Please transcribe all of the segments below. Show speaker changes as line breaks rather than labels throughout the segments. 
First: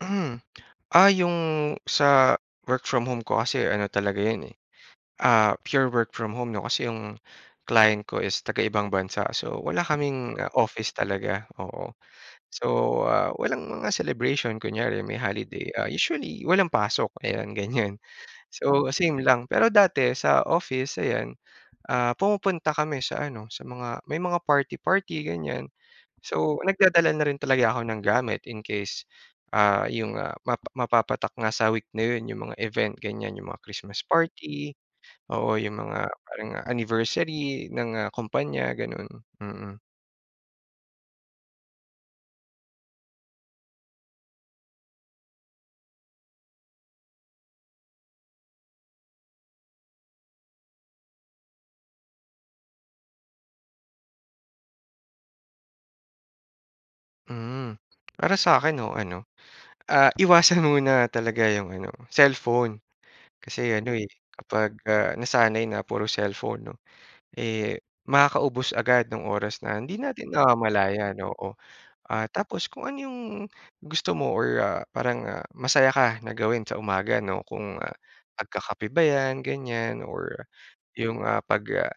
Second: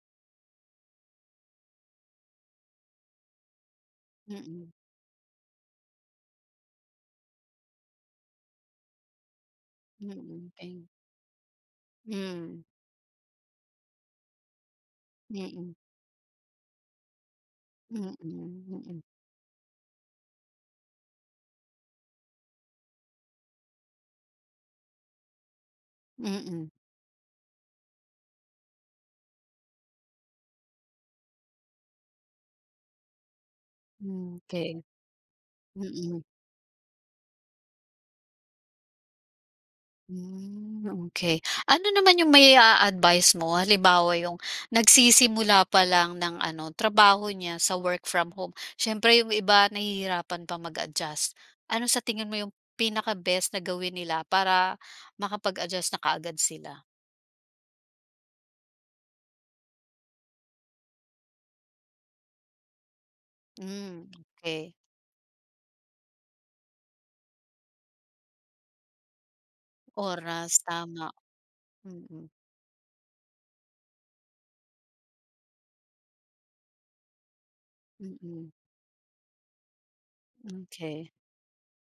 Hmm, ah, yung sa work from home ko kasi ano talaga yun eh,
Mm.
ah, pure work from home 'no kasi yung client ko is taga ibang bansa, so, wala kaming
Mm, okey.
office talaga, oo.
Mm.
So, ah, walang mga celebration kunyari may holiday
Mm.
ah, usually walang pasok ayan, ganyan.
Mm,
So
mm.
same lang, pero dati sa office ayan, ah, pumupunta kami sa ano, sa mga may mga party-party ganyan. So
Mm.
nagdadala na rin talaga ako ng gamit in case, ah, yung, ah, map mapapatak nga sa week na yun yung mga event ganyan, yung mga christmas
Hmm,
party,
okey.
oo, yung mga
Mm.
parang anniversary ng ah, kompanya ganun, mm.
Hmm, okey ano naman yung mai-aadvice mo halimbawa yung nagsisimula pa lang ng ano trabaho niya sa work from home, siyempre yung iba nahihirapan pa mag-adjust. Ano sa tingin mo yung pinaka-best na gawin nila para makapag-adjust na kaagad sila?
Mm, para sa akin no ano, ah, iwasan muna talaga yung ano, cellphone. Kasi ano
Hmm,
eh, kapag
okey.
ah, nasanay na puro cellphone 'no, eh, makakaubos agad nung oras na hindi natin
Oras, tama.
namamalayan, oo, ah,
Mm.
tapos kung ano yung gusto mo or ah, parang masaya ka na gawin sa umaga, 'no kung
Mm.
pagkakape ba yan ganyan or,
Okey.
yung ah, pag, ah,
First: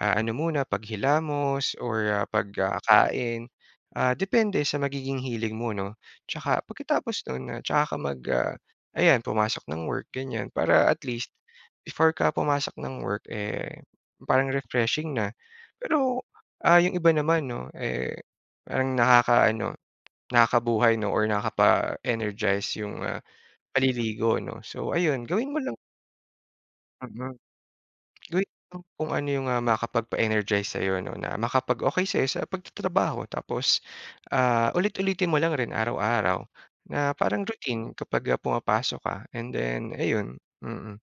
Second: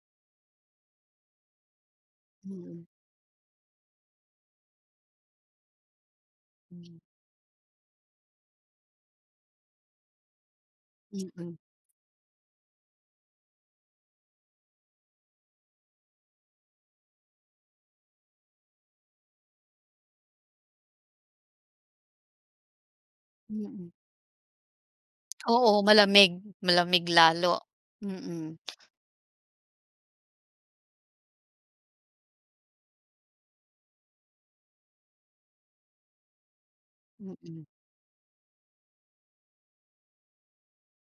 ah, ano muna paghilamos or ah, pag
Mm.
kakain, ah, depende sa magiging hilig mo 'no, saka
Mm.
pagkatapos nun ah, saka ka mag ah, ayan pumasok ng work ganyan para at least,
Mm.
before ka pumasok ng work eh, parang refreshing na. Pero ah, yung iba naman 'no eh, parang nakaka-ano, nakakabuhay 'no or nakakapa-energize yung ah,
Mm.
paliligo 'no? So ayun, gawin mo lang.
Oo malamig malamig
Mm,
lalo.
gawin
Mm.
mo lang kung ano yung ah, makapagpa-energize sayo 'no na makapag-okey sayo sa pagtatrabaho tapos, ah, ulit-ulitin mo lang rin araw-araw, na parang
Mm.
routine kapag ah, pumapasok ka and then, ayun, mm.